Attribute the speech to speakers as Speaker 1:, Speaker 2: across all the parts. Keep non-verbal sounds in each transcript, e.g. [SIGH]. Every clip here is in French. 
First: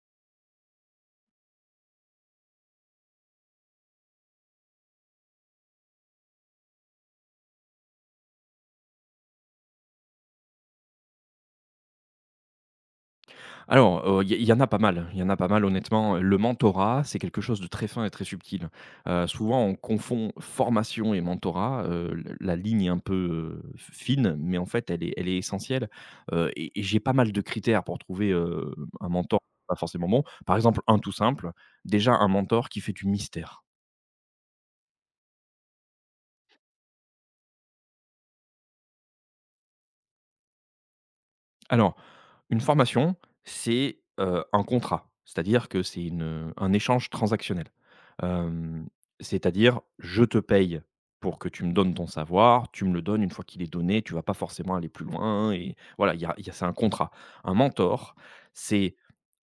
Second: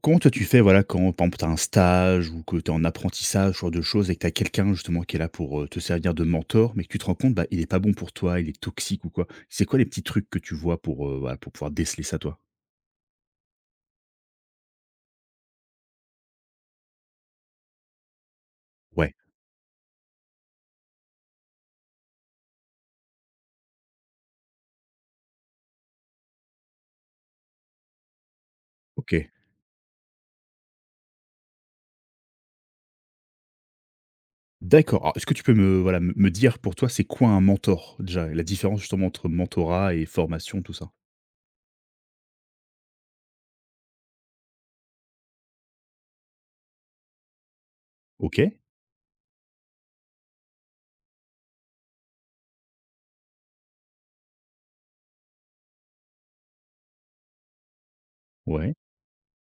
Speaker 1: Comment toi tu fais, voilà, quand par exemple tu as un stage ou que tu es en apprentissage, ce genre de choses et que tu as quelqu'un justement qui est là pour, te servir de mentor, mais que tu te rends compte, bah, il est pas bon pour toi, il est toxique ou quoi? C'est quoi les petits trucs que tu vois pour, voilà, pour pouvoir déceler ça toi?
Speaker 2: Alors, il y en a pas mal, il y en a pas mal honnêtement. Le mentorat, c'est quelque chose de très fin et très subtil.
Speaker 1: Ouais,
Speaker 2: Souvent on confond formation et mentorat, l la ligne est un peu, fine, mais en fait elle est essentielle. Et j'ai pas mal de critères pour trouver, un
Speaker 1: OK,
Speaker 2: mentor pas forcément bon. Par exemple, un tout simple, déjà un mentor qui fait du mystère.
Speaker 1: d'accord. Alors est-ce que tu peux me, voilà, me dire pour toi c'est quoi un mentor déjà? La différence justement entre mentorat et formation tout ça?
Speaker 2: Alors, une formation, c'est, un contrat, c'est-à-dire que c'est un échange transactionnel.
Speaker 1: OK,
Speaker 2: Hem, c'est-à-dire, je te paye pour que tu me donnes ton savoir, tu me le donnes une fois qu'il est donné, tu vas pas forcément aller plus loin et voilà, il y a c'est un contrat. Un mentor,
Speaker 1: ouais,
Speaker 2: c'est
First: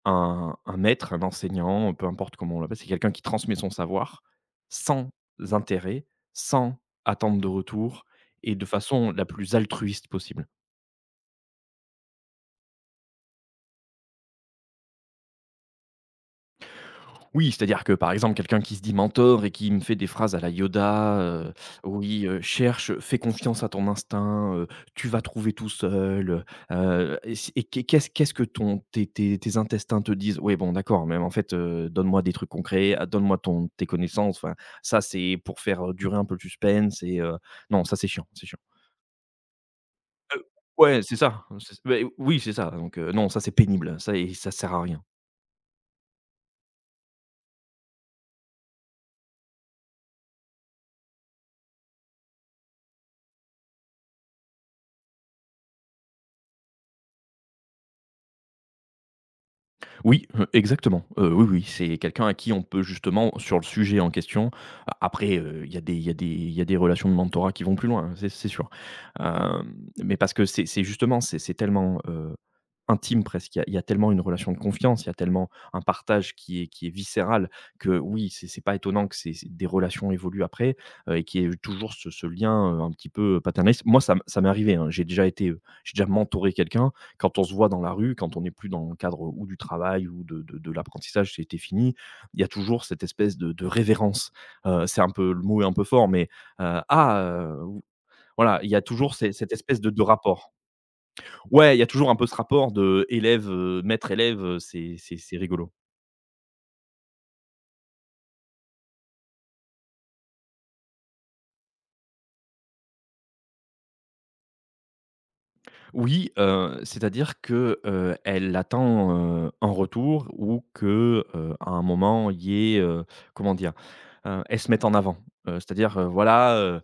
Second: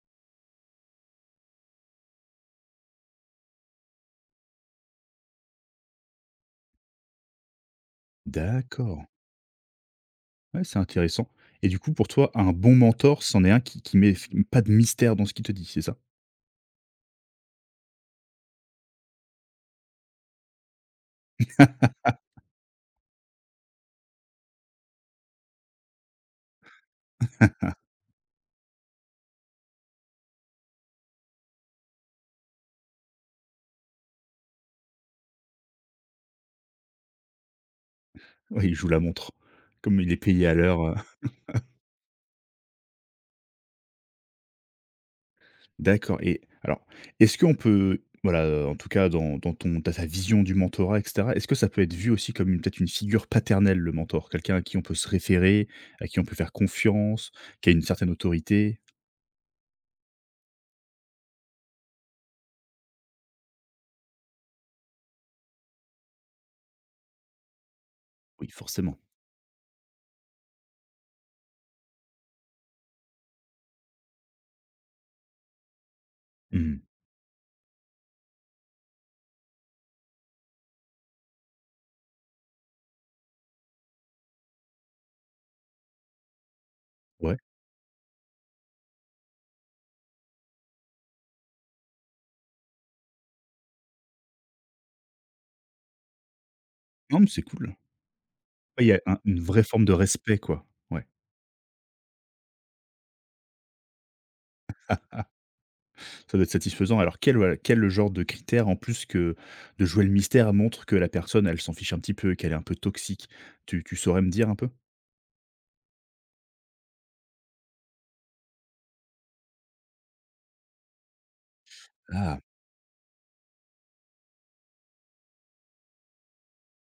Speaker 2: un maître, un enseignant, peu importe comment on l'appelle, c'est quelqu'un qui transmet son savoir sans intérêt, sans attente de retour et de
Speaker 1: d'accord.
Speaker 2: façon la plus altruiste possible.
Speaker 1: Ouais, c'est intéressant et du coup pour toi un bon mentor c'en est un qui met pas de mystère dans ce qu'il te dit, c'est ça?
Speaker 2: Oui, c'est-à-dire que, par exemple, quelqu'un qui se dit mentor et qui me fait des phrases à la Yoda, oui, «Cherche, fais confiance à ton instinct, tu vas trouver tout seul», et si et qu'est qu'est-ce qu'est-ce que ton tes tes tes intestins te disent? Oui, bon, d'accord, mais en fait, donne-moi des trucs concrets, ah, donne-moi ton tes connaissances, enfin, ça, c'est pour faire, durer un peu le suspense et non, ça, c'est chiant, c'est chiant.
Speaker 1: Oui, il joue la montre. Comme il est
Speaker 2: Heu,
Speaker 1: payé à l'heure,
Speaker 2: ouais, c'est ça, c'est s oui, c'est ça, donc non, ça, c'est pénible, ça et ça sert à rien.
Speaker 1: d'accord et alors, est-ce qu'on peut voilà, en tout cas dans ton dans ta vision du mentorat et cetera, est-ce que ça peut être vu aussi comme une peut-être une figure paternelle, le mentor? Quelqu'un à qui on peut se référer, à qui on peut faire confiance, qui a une certaine autorité?
Speaker 2: Oui, exactement. Oui, oui, c'est quelqu'un à qui on peut justement sur le sujet en question. A Après, il y a des il y a des il y a des relations de mentorat qui vont plus loin, hein, c'est
Speaker 1: Oui,
Speaker 2: sûr.
Speaker 1: forcément.
Speaker 2: Hem, mais parce que c'est justement, c'est tellement, intime presque, il y a tellement une relation de confiance, il y a tellement un partage qui est
Speaker 1: Mmh.
Speaker 2: qui est viscéral que oui, c'est pas étonnant que ces ces des relations évoluent après, et qu'il y ait toujours ce lien, un petit peu paternaliste. Moi, ça m'est arrivé, hein, j'ai déjà mentoré quelqu'un
Speaker 1: Ouais.
Speaker 2: quand on se voit dans la rue, quand on n'est plus dans le cadre ou du travail ou de l'apprentissage, c'était fini, il y a toujours cette espèce de révérence. C'est un peu le mot est un peu fort, mais,
Speaker 1: Non,
Speaker 2: ah,
Speaker 1: mais c'est cool.
Speaker 2: voilà, il y a
Speaker 1: Ouais, il y a
Speaker 2: toujours
Speaker 1: un
Speaker 2: ces
Speaker 1: une
Speaker 2: cette
Speaker 1: vraie
Speaker 2: espèce
Speaker 1: forme
Speaker 2: de
Speaker 1: de
Speaker 2: de
Speaker 1: respect,
Speaker 2: rapport.
Speaker 1: quoi. Ouais.
Speaker 2: Ouais, il y a toujours un peu ce rapport maître élève, c'est rigolo.
Speaker 1: Ça doit être satisfaisant. Alors quel, voilà, quel genre de critère, en plus que de jouer le mystère, montre que la personne, elle s'en fiche un petit peu, qu'elle est un peu toxique? Tu saurais me dire un peu?
Speaker 2: Oui, c'est-à-dire que, elle attend, un retour ou que, à un moment
Speaker 1: Ah!
Speaker 2: il y ait, comment dire? Elle se mette en avant. C'est-à-dire, voilà,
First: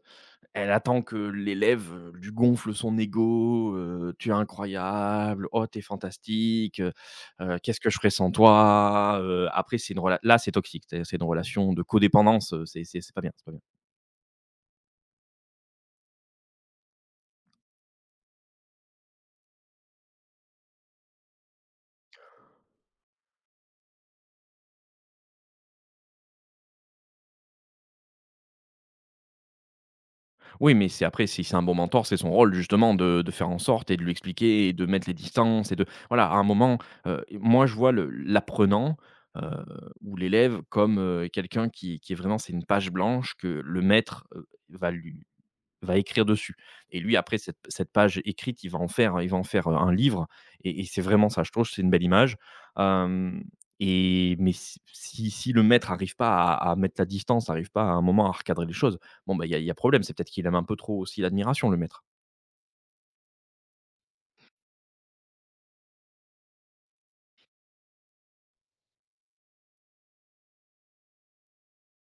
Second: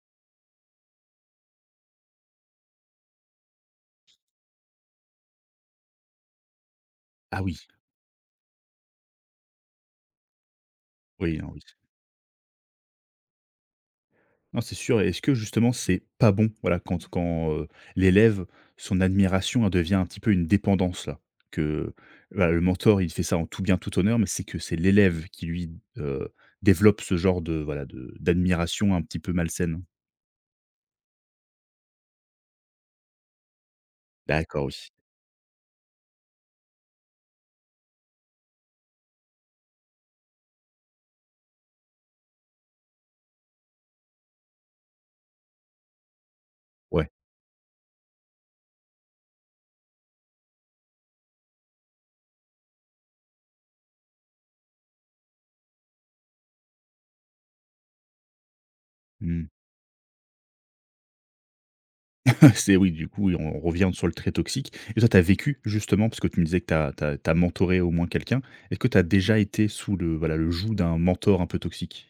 Speaker 2: elle attend que l'élève, lui gonfle son ego: «Tu es incroyable, oh t'es fantastique,
Speaker 1: Ah oui,
Speaker 2: qu'est-ce que je ferais sans toi?» Après, c'est une rela là, c'est toxique, c'est une
Speaker 1: oui, non, oui.
Speaker 2: relation de codépendance, c'est pas bien, c'est pas bien.
Speaker 1: Non, c'est sûr et est-ce que justement c'est pas bon, voilà, quand l'élève, son admiration, elle devient un petit peu une dépendance là? Que, bah, le mentor, il fait ça en tout bien, tout honneur, mais c'est que c'est l'élève qui lui, heu, développe ce genre de, voilà, de d'admiration un petit peu malsaine?
Speaker 2: Oui, mais c'est après si c'est un bon mentor, c'est son rôle justement de faire en sorte et de lui
Speaker 1: D'accord,
Speaker 2: expliquer et de
Speaker 1: oui.
Speaker 2: mettre les distances et de voilà, à un moment, moi je vois le l'apprenant, heu, ou l'élève comme, quelqu'un qui est vraiment c'est une page blanche que le maître, va écrire dessus. Et
Speaker 1: Ouais.
Speaker 2: lui, après cette page écrite, il va en faire, un livre et c'est vraiment ça. Je trouve c'est une belle image, hem et mais si si le maître arrive pas à mettre la distance, arrive pas à un moment à recadrer les choses, bon, bah,
Speaker 1: Mmh.
Speaker 2: il y a problème. C'est peut-être qu'il aime un peu trop aussi l'admiration, le maître.
Speaker 1: [LAUGHS] C'est oui, du coup, oui, on revient sur le trait toxique et toi, tu as vécu justement, parce que tu me disais que tu as tu mentoré au moins quelqu'un. Est-ce que tu as déjà été sous le, voilà, le joug d'un mentor un peu toxique?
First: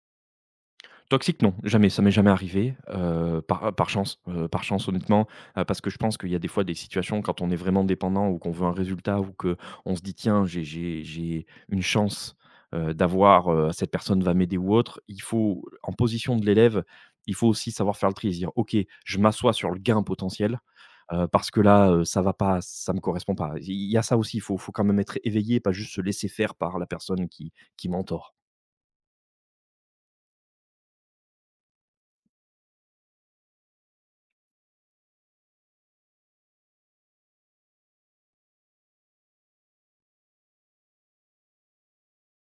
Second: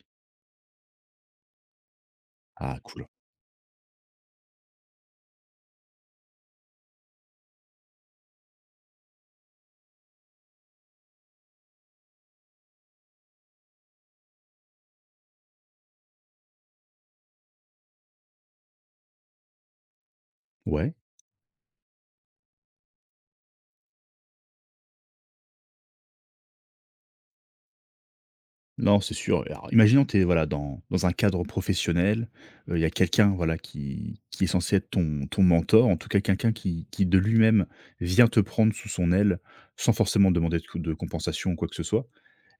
Speaker 2: Toxique, non, jamais, ça m'est jamais arrivé,
Speaker 1: Ah cool.
Speaker 2: par chance, par chance honnêtement, parce que je pense qu'il y a des fois des situations quand on est vraiment dépendant ou qu'on veut un résultat ou que on se dit: «Tiens, j'ai une chance, d'avoir, cette personne va m'aider ou autre». Il faut en position de l'élève, il faut aussi savoir faire le tri et se dire: «OK, je m'assois sur le gain potentiel,
Speaker 1: Ouais.
Speaker 2: parce que là, ça va pas, ça me correspond pas». Il y a ça aussi, il faut quand même être éveillé, pas juste se laisser faire par la personne qui mentor.
Speaker 1: Non, c'est sûr. Alors, imaginons que tu es, voilà, dans un cadre professionnel, il y a quelqu'un, voilà, qui est censé être ton mentor, en tout cas quelqu'un qui de lui-même vient te prendre sous son aile, sans forcément demander de co de compensation ou quoi que ce soit.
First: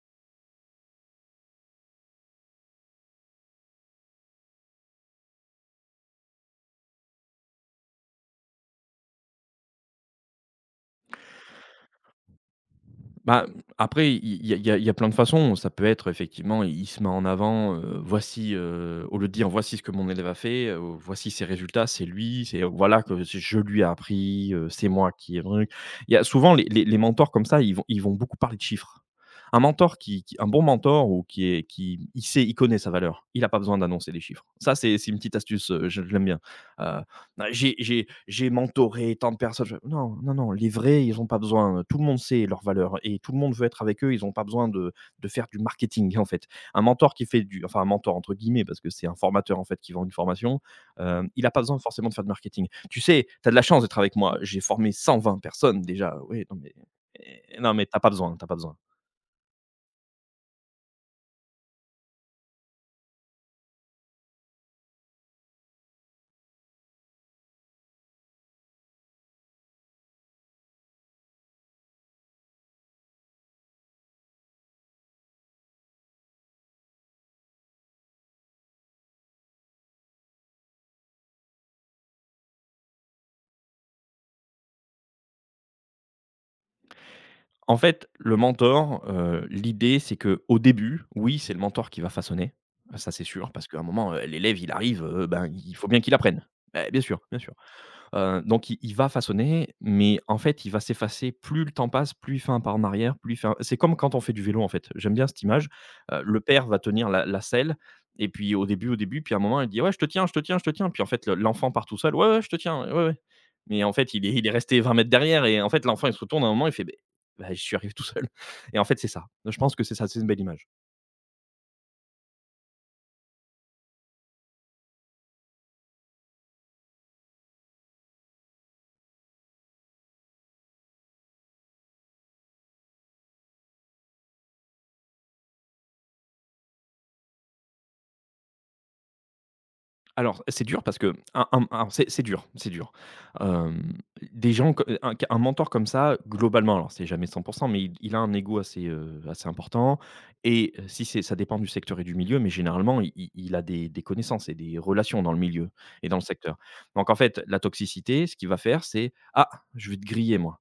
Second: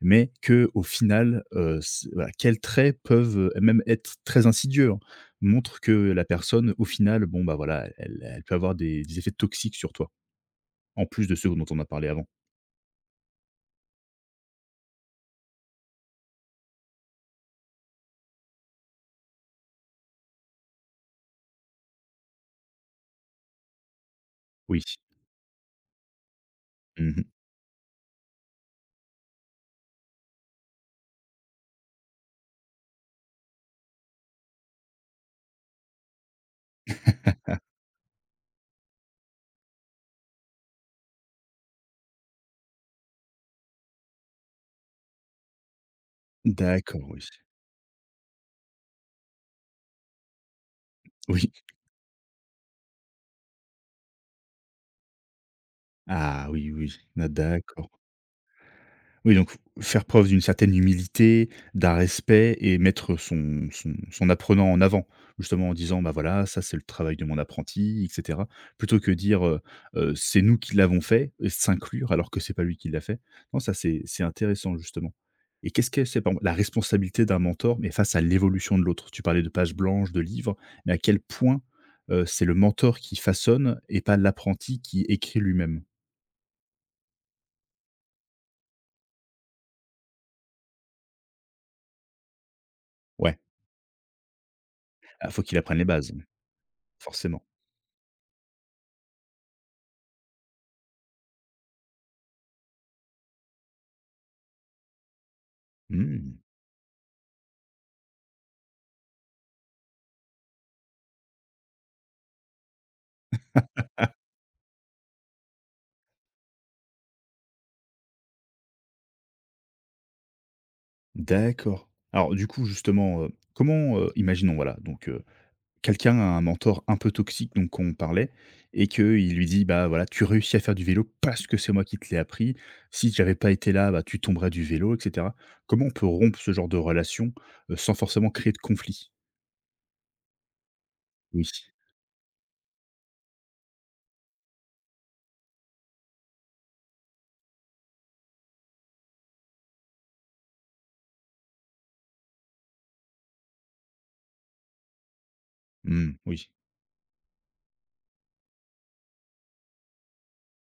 Speaker 1: Mais que au final, c voilà, quels traits peuvent, même être très insidieux, hein, montrent que la personne, au final, bon, bah, voilà, elle peut avoir des effets toxiques sur toi, en plus de ceux dont on a parlé avant.
Speaker 2: Bah, après, il y a plein de façons. Ça peut être effectivement, il se met en avant, voici, au lieu de dire: «Voici ce que mon élève a fait, voici ses résultats, c'est lui, c'est oh, voilà que c'est je lui ai appris,
Speaker 1: Oui.
Speaker 2: c'est moi qui ai truc». Il y a souvent les
Speaker 1: Mmh.
Speaker 2: mentors comme ça, ils vont beaucoup parler de chiffres. Un mentor qui un bon mentor ou qui il sait, il connaît sa valeur. Il a pas besoin d'annoncer les chiffres. Ça, c'est une petite astuce, je l'aime bien. Euh, j'ai mentoré tant de personnes. Je Non, non, non, les vrais, ils ont pas besoin, tout le monde sait leur valeur et tout le monde veut être avec eux, ils ont pas besoin de faire du marketing, en fait. Un
Speaker 1: D'accord,
Speaker 2: mentor
Speaker 1: oui.
Speaker 2: qui fait du enfin un «mentor» entre guillemets parce que c'est un formateur, en fait, qui vend une formation, il
Speaker 1: Oui.
Speaker 2: a pas besoin forcément de faire du marketing. Tu sais, tu as de la chance d'être avec moi, j'ai formé 120 personnes déjà, oui,
Speaker 1: Ah
Speaker 2: non
Speaker 1: oui,
Speaker 2: mais
Speaker 1: oui. Ah d'accord.
Speaker 2: t'as pas besoin, t'as pas besoin.
Speaker 1: Oui, donc faire preuve d'une certaine humilité, d'un respect et mettre son apprenant en avant. Justement en disant: «Bah, voilà, ça c'est le travail de mon apprenti» et cetera. Plutôt que dire, «C'est nous qui l'avons fait» et s'inclure alors que c'est pas lui qui l'a fait. Non, ça c'est intéressant justement. Et qu'est-ce que c'est, par exemple, la responsabilité d'un mentor, mais face à l'évolution de l'autre? Tu parlais de pages blanches, de livres, mais à quel point, c'est le mentor qui façonne et pas l'apprenti qui écrit lui-même?
Speaker 2: En fait, le mentor, l'idée c'est que au début, oui, c'est le mentor qui va façonner, ça c'est
Speaker 1: Ouais,
Speaker 2: sûr, parce qu'à un moment, l'élève il arrive,
Speaker 1: ah, faut
Speaker 2: ben,
Speaker 1: qu'il
Speaker 2: il
Speaker 1: apprenne les
Speaker 2: faut bien
Speaker 1: bases,
Speaker 2: qu'il apprenne. Bien sûr, bien
Speaker 1: forcément.
Speaker 2: sûr. Donc il va façonner, mais en fait, il va s'effacer. Plus le temps passe, plus il fait un pas en arrière, plus il fait un c'est comme quand on fait du vélo, en fait. J'aime bien cette image. Heu,
Speaker 1: Mmh.
Speaker 2: le père va tenir la selle et puis au début, puis à un moment, il dit: «Ouais, je te tiens, je te tiens, je te tiens». Puis en fait, le l'enfant part tout seul: «Ouais, ouais, je te tiens, ouais, ouais». Mais en fait, il est resté 20 mètres derrière et en fait, l'enfant, il se retourne à un moment, il fait: bah, je suis arrivé tout seul» et en fait, c'est ça. Je pense que c'est ça, c'est une belle image.
Speaker 1: D'accord. Alors du coup justement, comment, imaginons voilà donc, quelqu'un a un mentor un peu toxique donc qu'on parlait et qu'il lui dit: «Bah voilà, tu réussis à faire du vélo parce que c'est moi qui te l'ai appris. Si j'avais pas été là, bah tu tomberais du vélo» et cetera. Comment on peut rompre ce genre de relation, sans forcément créer de conflit?
Speaker 2: Alors, c'est dur parce que
Speaker 1: Oui.
Speaker 2: un alors c'est dur, c'est dur. Hem, des gens co un mentor comme ça, globalement, alors c'est jamais 100% mais il a un ego assez, assez important. Et si c'est Ça dépend du secteur et du milieu, mais généralement, il a des connaissances et des relations dans le milieu et
Speaker 1: Mmh,
Speaker 2: dans le
Speaker 1: oui.
Speaker 2: secteur. Donc en fait, la toxicité, ce qu'il va faire, c'est: «Ah, je vais te griller moi.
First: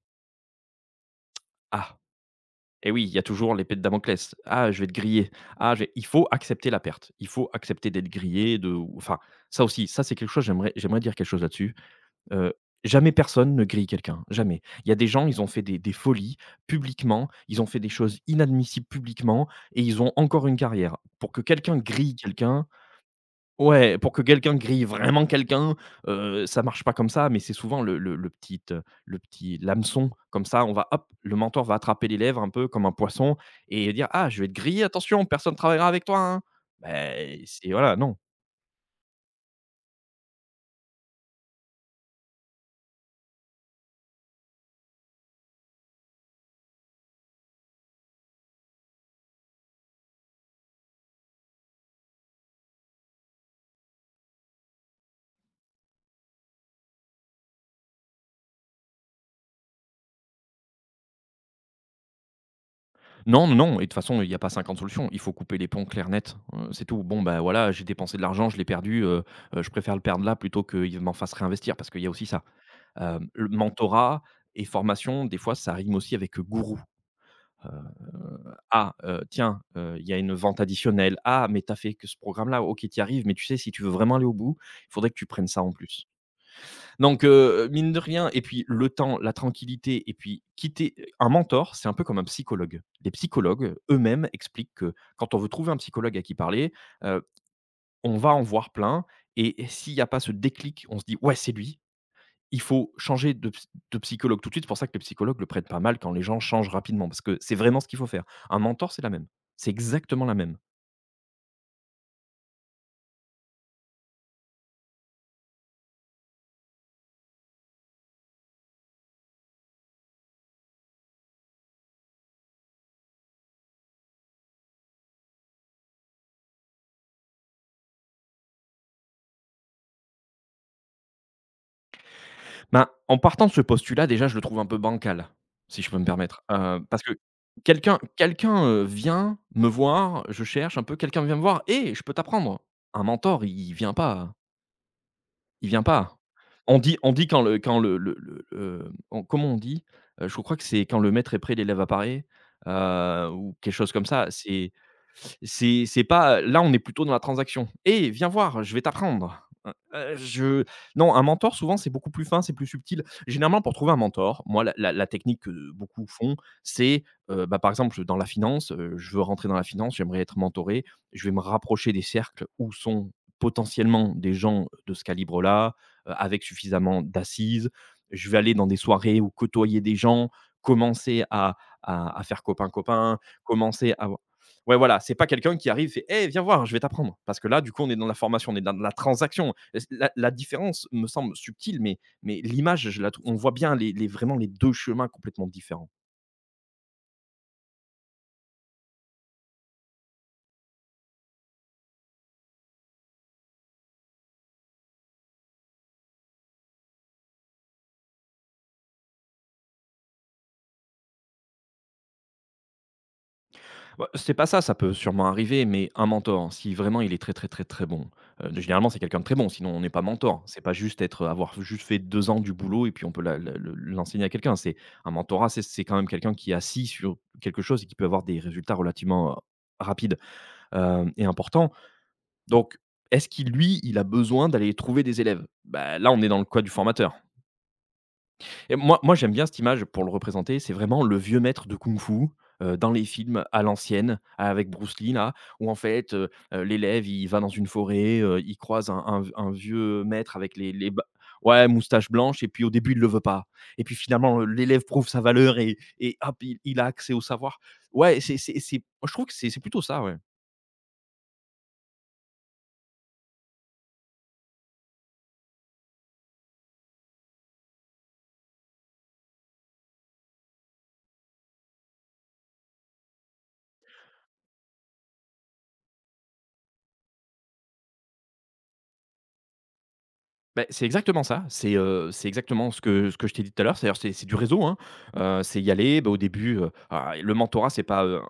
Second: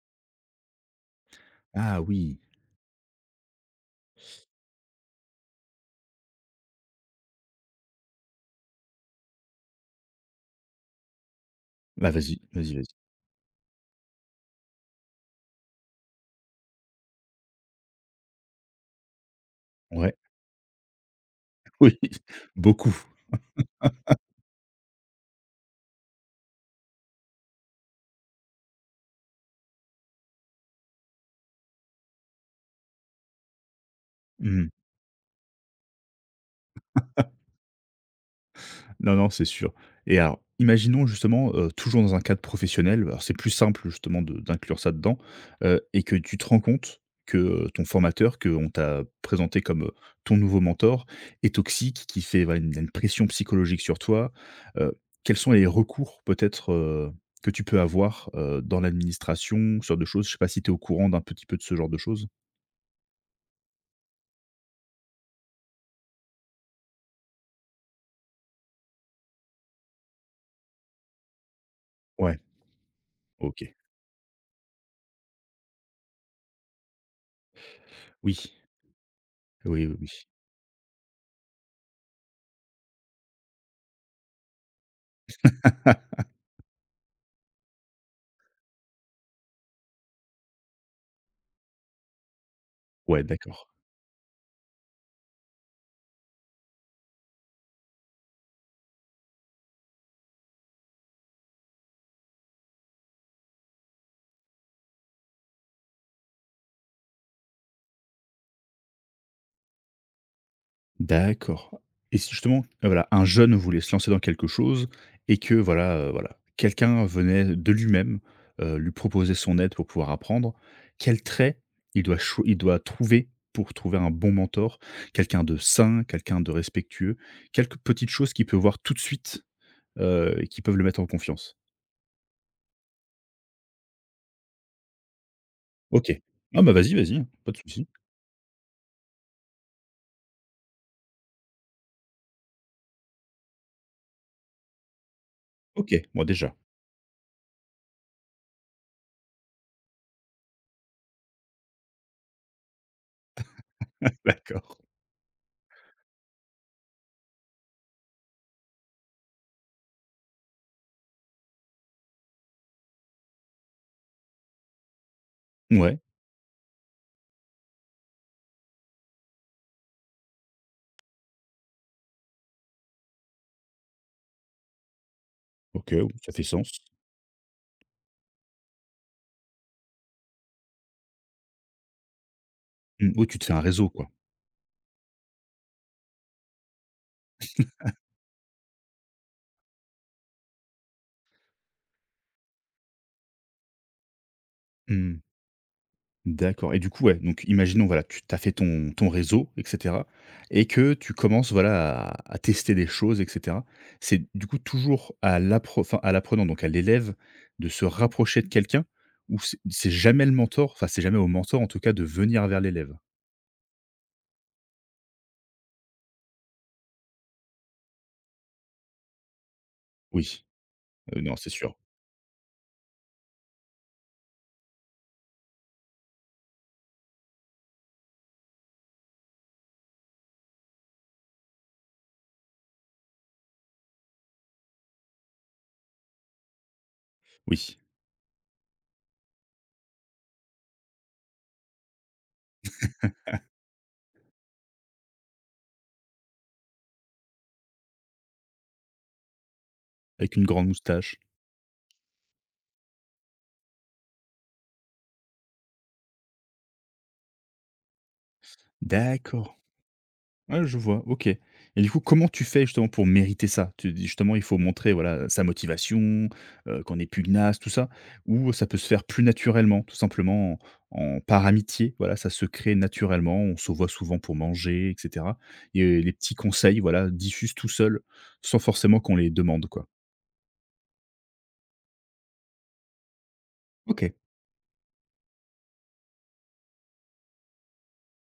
Speaker 2: Ah,
Speaker 1: Ah oui.
Speaker 2: et oui, il y a toujours l'épée de Damoclès. «Ah, je vais être grillé. Ah, je vais» il faut accepter la perte. Il faut accepter d'être grillé, de enfin, ça aussi, ça, c'est quelque chose, j'aimerais dire quelque chose là-dessus.
Speaker 1: Bah vas-y,
Speaker 2: Heu,
Speaker 1: vas-y, vas-y.
Speaker 2: jamais personne ne grille quelqu'un, jamais. Il y a des gens, ils ont fait des folies publiquement, ils ont fait des choses inadmissibles publiquement et ils ont
Speaker 1: Ouais,
Speaker 2: encore une carrière. Pour que quelqu'un
Speaker 1: [LAUGHS] oui,
Speaker 2: grille quelqu'un.
Speaker 1: beaucoup.
Speaker 2: Ouais, pour que quelqu'un grille vraiment quelqu'un, ça marche pas comme ça, mais c'est souvent le petit, l'hameçon comme ça, on va hop, le mentor va attraper les lèvres un peu comme un poisson et dire: «Ah, je vais te
Speaker 1: Mmh.
Speaker 2: griller, attention, personne ne travaillera avec toi, hein». C'est voilà, non.
Speaker 1: Non, non, c'est sûr. Et alors, imaginons justement, toujours dans un cadre professionnel, alors c'est plus simple justement de d'inclure ça dedans, et que tu te rends compte que, ton formateur, qu'on t'a présenté comme, ton nouveau mentor est toxique, qui fait voilà une pression psychologique sur toi. Heu, quels sont les recours peut-être, que tu peux avoir, dans l'administration, ce genre de choses? Je sais pas si tu es au courant d'un petit peu de ce genre de choses?
Speaker 2: Non, non, non et de toute façon, il y a pas 50 solutions. Il faut couper les ponts clair net, c'est tout. Bon, ben voilà, j'ai dépensé de l'argent, je l'ai perdu, je préfère le perdre là plutôt qu'il m'en fasse réinvestir parce qu'il y a aussi
Speaker 1: Ouais,
Speaker 2: ça. Le
Speaker 1: OK.
Speaker 2: mentorat et formation, des fois, ça rime aussi avec, gourou. Heu,
Speaker 1: Oui.
Speaker 2: ah, tiens,
Speaker 1: Oui, oui, oui.
Speaker 2: il y a une vente additionnelle. Ah, mais t'as fait que ce programme-là. OK, tu y arrives, mais tu sais, si tu veux vraiment aller au bout, il faudrait que tu prennes ça en plus.
Speaker 1: [LAUGHS]
Speaker 2: Donc, mine de rien et puis le temps, la tranquillité et puis quitter un mentor, c'est un peu comme un psychologue. Les
Speaker 1: Ouais, d'accord.
Speaker 2: psychologues eux-mêmes expliquent que quand on veut trouver un psychologue à qui parler, heu, on va en voir plein et s'il n'y a pas ce déclic, on se dit: «Ouais, c'est lui». Il faut changer de ps de psychologue tout de suite. C'est pour ça que les psychologues le prennent pas mal quand les gens changent rapidement, parce que c'est vraiment ce qu'il faut faire. Un mentor, c'est la même. C'est exactement la même.
Speaker 1: D'accord. Et si justement, voilà, un jeune voulait se lancer dans quelque chose et que voilà, voilà, quelqu'un venait de lui-même, lui proposer son aide pour pouvoir apprendre, quel trait il doit cho il doit trouver pour trouver un bon mentor? Quelqu'un de sain, quelqu'un de respectueux, quelques petites choses qu'il peut voir tout de suite, et qui peuvent le mettre en confiance?
Speaker 2: Ben, en partant de ce postulat, déjà, je le trouve un peu bancal, si je peux me
Speaker 1: OK.
Speaker 2: permettre,
Speaker 1: Ah bah, vas-y,
Speaker 2: parce que
Speaker 1: vas-y, hein, pas de souci.
Speaker 2: quelqu'un, vient me voir, je cherche un peu, quelqu'un vient me voir: et je peux t'apprendre». Un mentor, il vient pas, il vient
Speaker 1: OK,
Speaker 2: pas.
Speaker 1: moi déjà.
Speaker 2: On dit quand le on comment on dit? Je crois que c'est quand le maître est prêt, l'élève apparaît, ou quelque chose comme
Speaker 1: [LAUGHS]
Speaker 2: ça. C'est
Speaker 1: D'accord.
Speaker 2: C'est c'est pas là, on est plutôt dans la transaction. Et viens voir, je vais t'apprendre». Je non, un mentor, souvent, c'est beaucoup plus fin, c'est plus subtil. Généralement, pour trouver un mentor, moi, la technique que
Speaker 1: Ouais,
Speaker 2: beaucoup font, c'est, bah, par exemple, dans la finance, je veux rentrer dans la finance, j'aimerais être mentoré. Je vais me rapprocher des cercles où sont potentiellement des gens de ce calibre-là,
Speaker 1: OK, oui, ça fait
Speaker 2: avec
Speaker 1: sens.
Speaker 2: suffisamment d'assises. Je vais aller dans des soirées où côtoyer des gens, commencer à faire
Speaker 1: Mmh,
Speaker 2: copain-copain,
Speaker 1: oui, tu te fais un réseau,
Speaker 2: commencer
Speaker 1: quoi.
Speaker 2: à ouais, voilà, c'est pas quelqu'un qui arrive et fait «Eh, viens voir, je vais t'apprendre». Parce que là, du coup, on est dans la formation, on est dans la transaction. La différence me semble subtile, mais l'image, on voit bien les, vraiment les deux chemins
Speaker 1: Mmh.
Speaker 2: complètement différents.
Speaker 1: D'accord et du coup, ouais, donc imaginons, voilà, tu as fait ton réseau et cetera et que tu commences, voilà, à tester des choses et cetera. C'est du coup toujours à l'appre enfin, à l'apprenant, donc à l'élève de se rapprocher de quelqu'un ou c'est jamais le mentor, enfin, c'est jamais au mentor, en tout cas, de venir vers l'élève?
Speaker 2: Bah, c'est pas ça, ça peut sûrement arriver, mais un mentor, si vraiment il est très, très, très, très bon, généralement, c'est quelqu'un de très bon, sinon on n'est pas mentor.
Speaker 1: Oui,
Speaker 2: C'est pas juste être,
Speaker 1: non, c'est
Speaker 2: avoir
Speaker 1: sûr.
Speaker 2: juste fait 2 ans du boulot et puis on peut l'enseigner à quelqu'un. C'est un mentorat, c'est quand même quelqu'un qui est assis sur quelque chose et qui peut avoir des résultats relativement rapides et importants. Donc, est-ce qu'il lui, il a besoin d'aller trouver des élèves? Bah, là, on est dans le quoi du formateur
Speaker 1: Oui,
Speaker 2: et moi, j'aime bien cette image pour le représenter, c'est vraiment le vieux maître de kung-fu, dans les films à l'ancienne, avec Bruce Lee là, où en fait, l'élève, il va dans une forêt, il croise un vieux maître
Speaker 1: avec une
Speaker 2: avec
Speaker 1: grande
Speaker 2: les ba
Speaker 1: moustache.
Speaker 2: ouais, moustache blanche et puis au début, il ne le veut pas et puis finalement, l'élève prouve sa valeur et hop, il a accès au savoir. Ouais, c'est moi, je trouve que c'est
Speaker 1: D'accord.
Speaker 2: c'est plutôt ça, ouais.
Speaker 1: Ouais, je vois, OK. Et du coup, comment tu fais justement pour mériter ça? Tu dis justement il faut montrer voilà sa motivation, qu'on est pugnace, tout ça? Ou ça peut se faire plus naturellement, tout simplement en en par amitié, voilà, ça se crée naturellement, on se voit souvent pour manger, et cetera? Et les petits conseils, voilà, diffusent tout seuls, sans forcément qu'on les demande, quoi?
Speaker 2: Ben c'est exactement ça. C'est exactement ce que je t'ai dit tout à l'heure. C'est-à-dire
Speaker 1: OK.
Speaker 2: c'est du réseau, hein. C'est y aller, ben au début, ah, le mentorat, c'est pas,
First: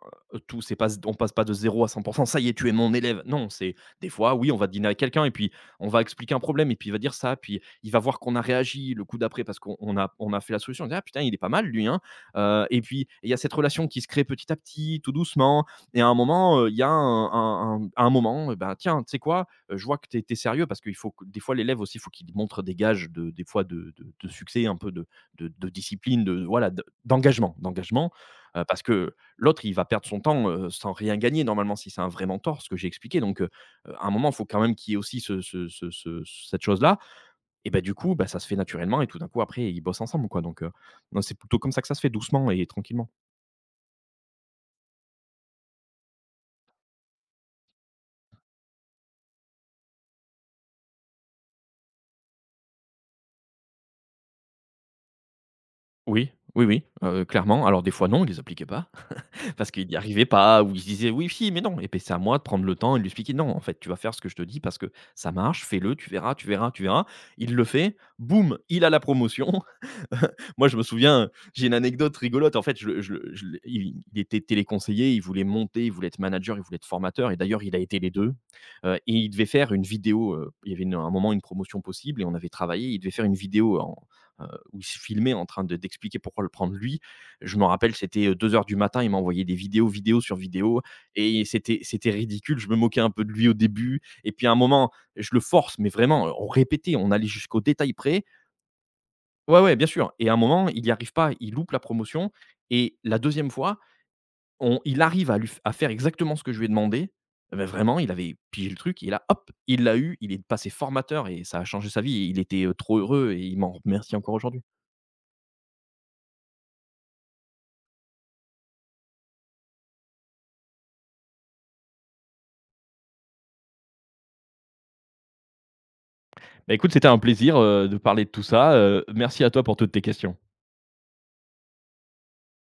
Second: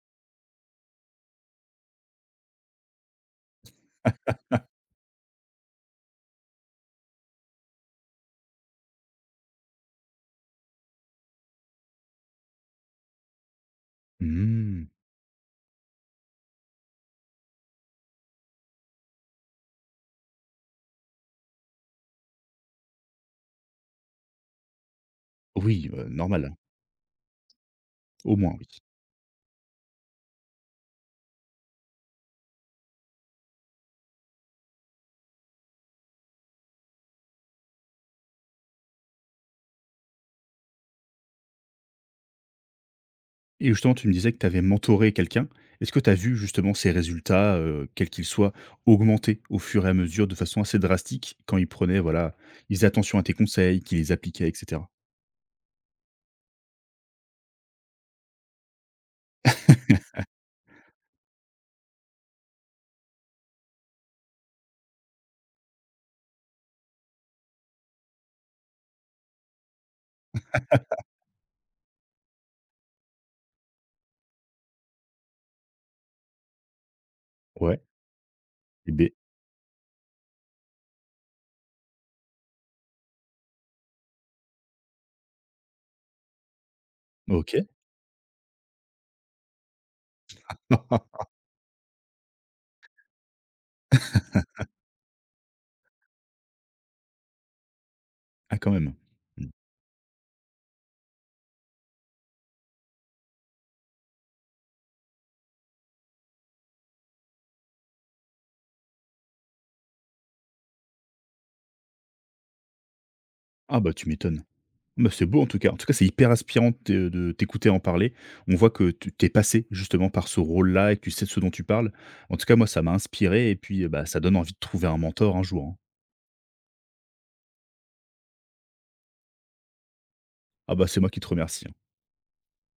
Speaker 2: tout, c'est pas on passe pas de zéro à 100%. Ça y est, tu es mon élève. Non, c'est des fois, oui, on va dîner avec quelqu'un et puis on va expliquer un problème et puis il va dire ça, puis il va voir qu'on a réagi le coup d'après parce qu'on on a fait la solution. Il dit: «Ah putain, il est pas mal lui, hein». Et puis il y a cette relation qui se crée petit à
Speaker 1: Mmh.
Speaker 2: petit, tout doucement et à un moment, il y a un à un moment, ben tiens, tu sais quoi? Je vois que tu es sérieux parce qu'il faut que des fois l'élève aussi, il faut qu'il montre des gages de des fois de de succès, un peu de de
Speaker 1: Oui,
Speaker 2: discipline, de
Speaker 1: normal, hein,
Speaker 2: voilà, de d'engagement,
Speaker 1: au moins, oui.
Speaker 2: parce que l'autre, il va perdre son temps, sans rien gagner normalement si c'est un vrai mentor, ce que j'ai expliqué donc à un moment, il faut quand même qu'il y ait aussi ce ce ce ce cette chose-là et ben du coup, bah, ça se fait naturellement et tout d'un coup après, ils bossent ensemble quoi donc non, c'est plutôt comme ça que ça se fait, doucement et tranquillement.
Speaker 1: Et justement, tu me disais que tu avais mentoré quelqu'un. Est-ce que tu as vu justement ces résultats, quels qu'ils soient, augmenter au fur et à mesure de façon assez drastique quand ils prenaient voilà, ils faisaient attention à tes conseils, qu'ils les appliquaient et cetera?
Speaker 2: Oui, oui, oui, clairement. Alors des fois non, ils les appliquaient pas. Parce qu'il n'y
Speaker 1: [LAUGHS]
Speaker 2: arrivait pas ou il se disait: «Oui, si, mais non» et puis c'est à moi de prendre le temps et de lui expliquer: «Non, en fait, tu vas faire ce que je te dis parce que ça marche, fais-le, tu verras, tu verras, tu verras». Il le fait, boum, il a la promotion. Moi, je me souviens, j'ai une anecdote rigolote. En fait, je il était téléconseiller, il voulait monter, il voulait être manager, il voulait être formateur et d'ailleurs, il
Speaker 1: Ouais,
Speaker 2: a été les 2.
Speaker 1: et beh,
Speaker 2: Et il devait faire une vidéo, il y avait une un moment une promotion possible et on avait travaillé. Il devait faire une vidéo en heu, où il se filmait en train de d'expliquer pourquoi le prendre lui. Je me
Speaker 1: OK.
Speaker 2: rappelle, c'était, 2 heures du matin, il m'a envoyé des vidéos, vidéos sur vidéos,
Speaker 1: [LAUGHS]
Speaker 2: et c'était ridicule. Je me moquais un peu de lui au début et puis à un moment, je le force, mais vraiment, on répétait, on allait jusqu'au détail près.
Speaker 1: Ah quand même. Mmh.
Speaker 2: Ouais, ouais, bien sûr et à un moment, il n'y arrive pas, il loupe la promotion et la deuxième fois, on il arrive à lui f à faire exactement ce que je lui ai demandé, mais vraiment, il avait pigé le truc et là, hop, il l'a eu, il est passé formateur et ça a changé sa vie et il était, trop heureux et il m'en
Speaker 1: Ah bah, tu
Speaker 2: remercie encore
Speaker 1: m'étonnes.
Speaker 2: aujourd'hui.
Speaker 1: Bah, c'est beau en tout cas. En tout cas, c'est hyper inspirant de te de t'écouter en parler. On voit que tu es passé justement par ce rôle-là et que tu sais de ce dont tu parles. En tout cas, moi, ça m'a inspiré et puis, bah, ça donne envie de trouver un mentor un jour, hein.
Speaker 2: Bah, écoute, c'était un plaisir, de parler de tout ça, merci à toi pour toutes tes questions.
Speaker 1: Ah bah, c'est moi qui te remercie.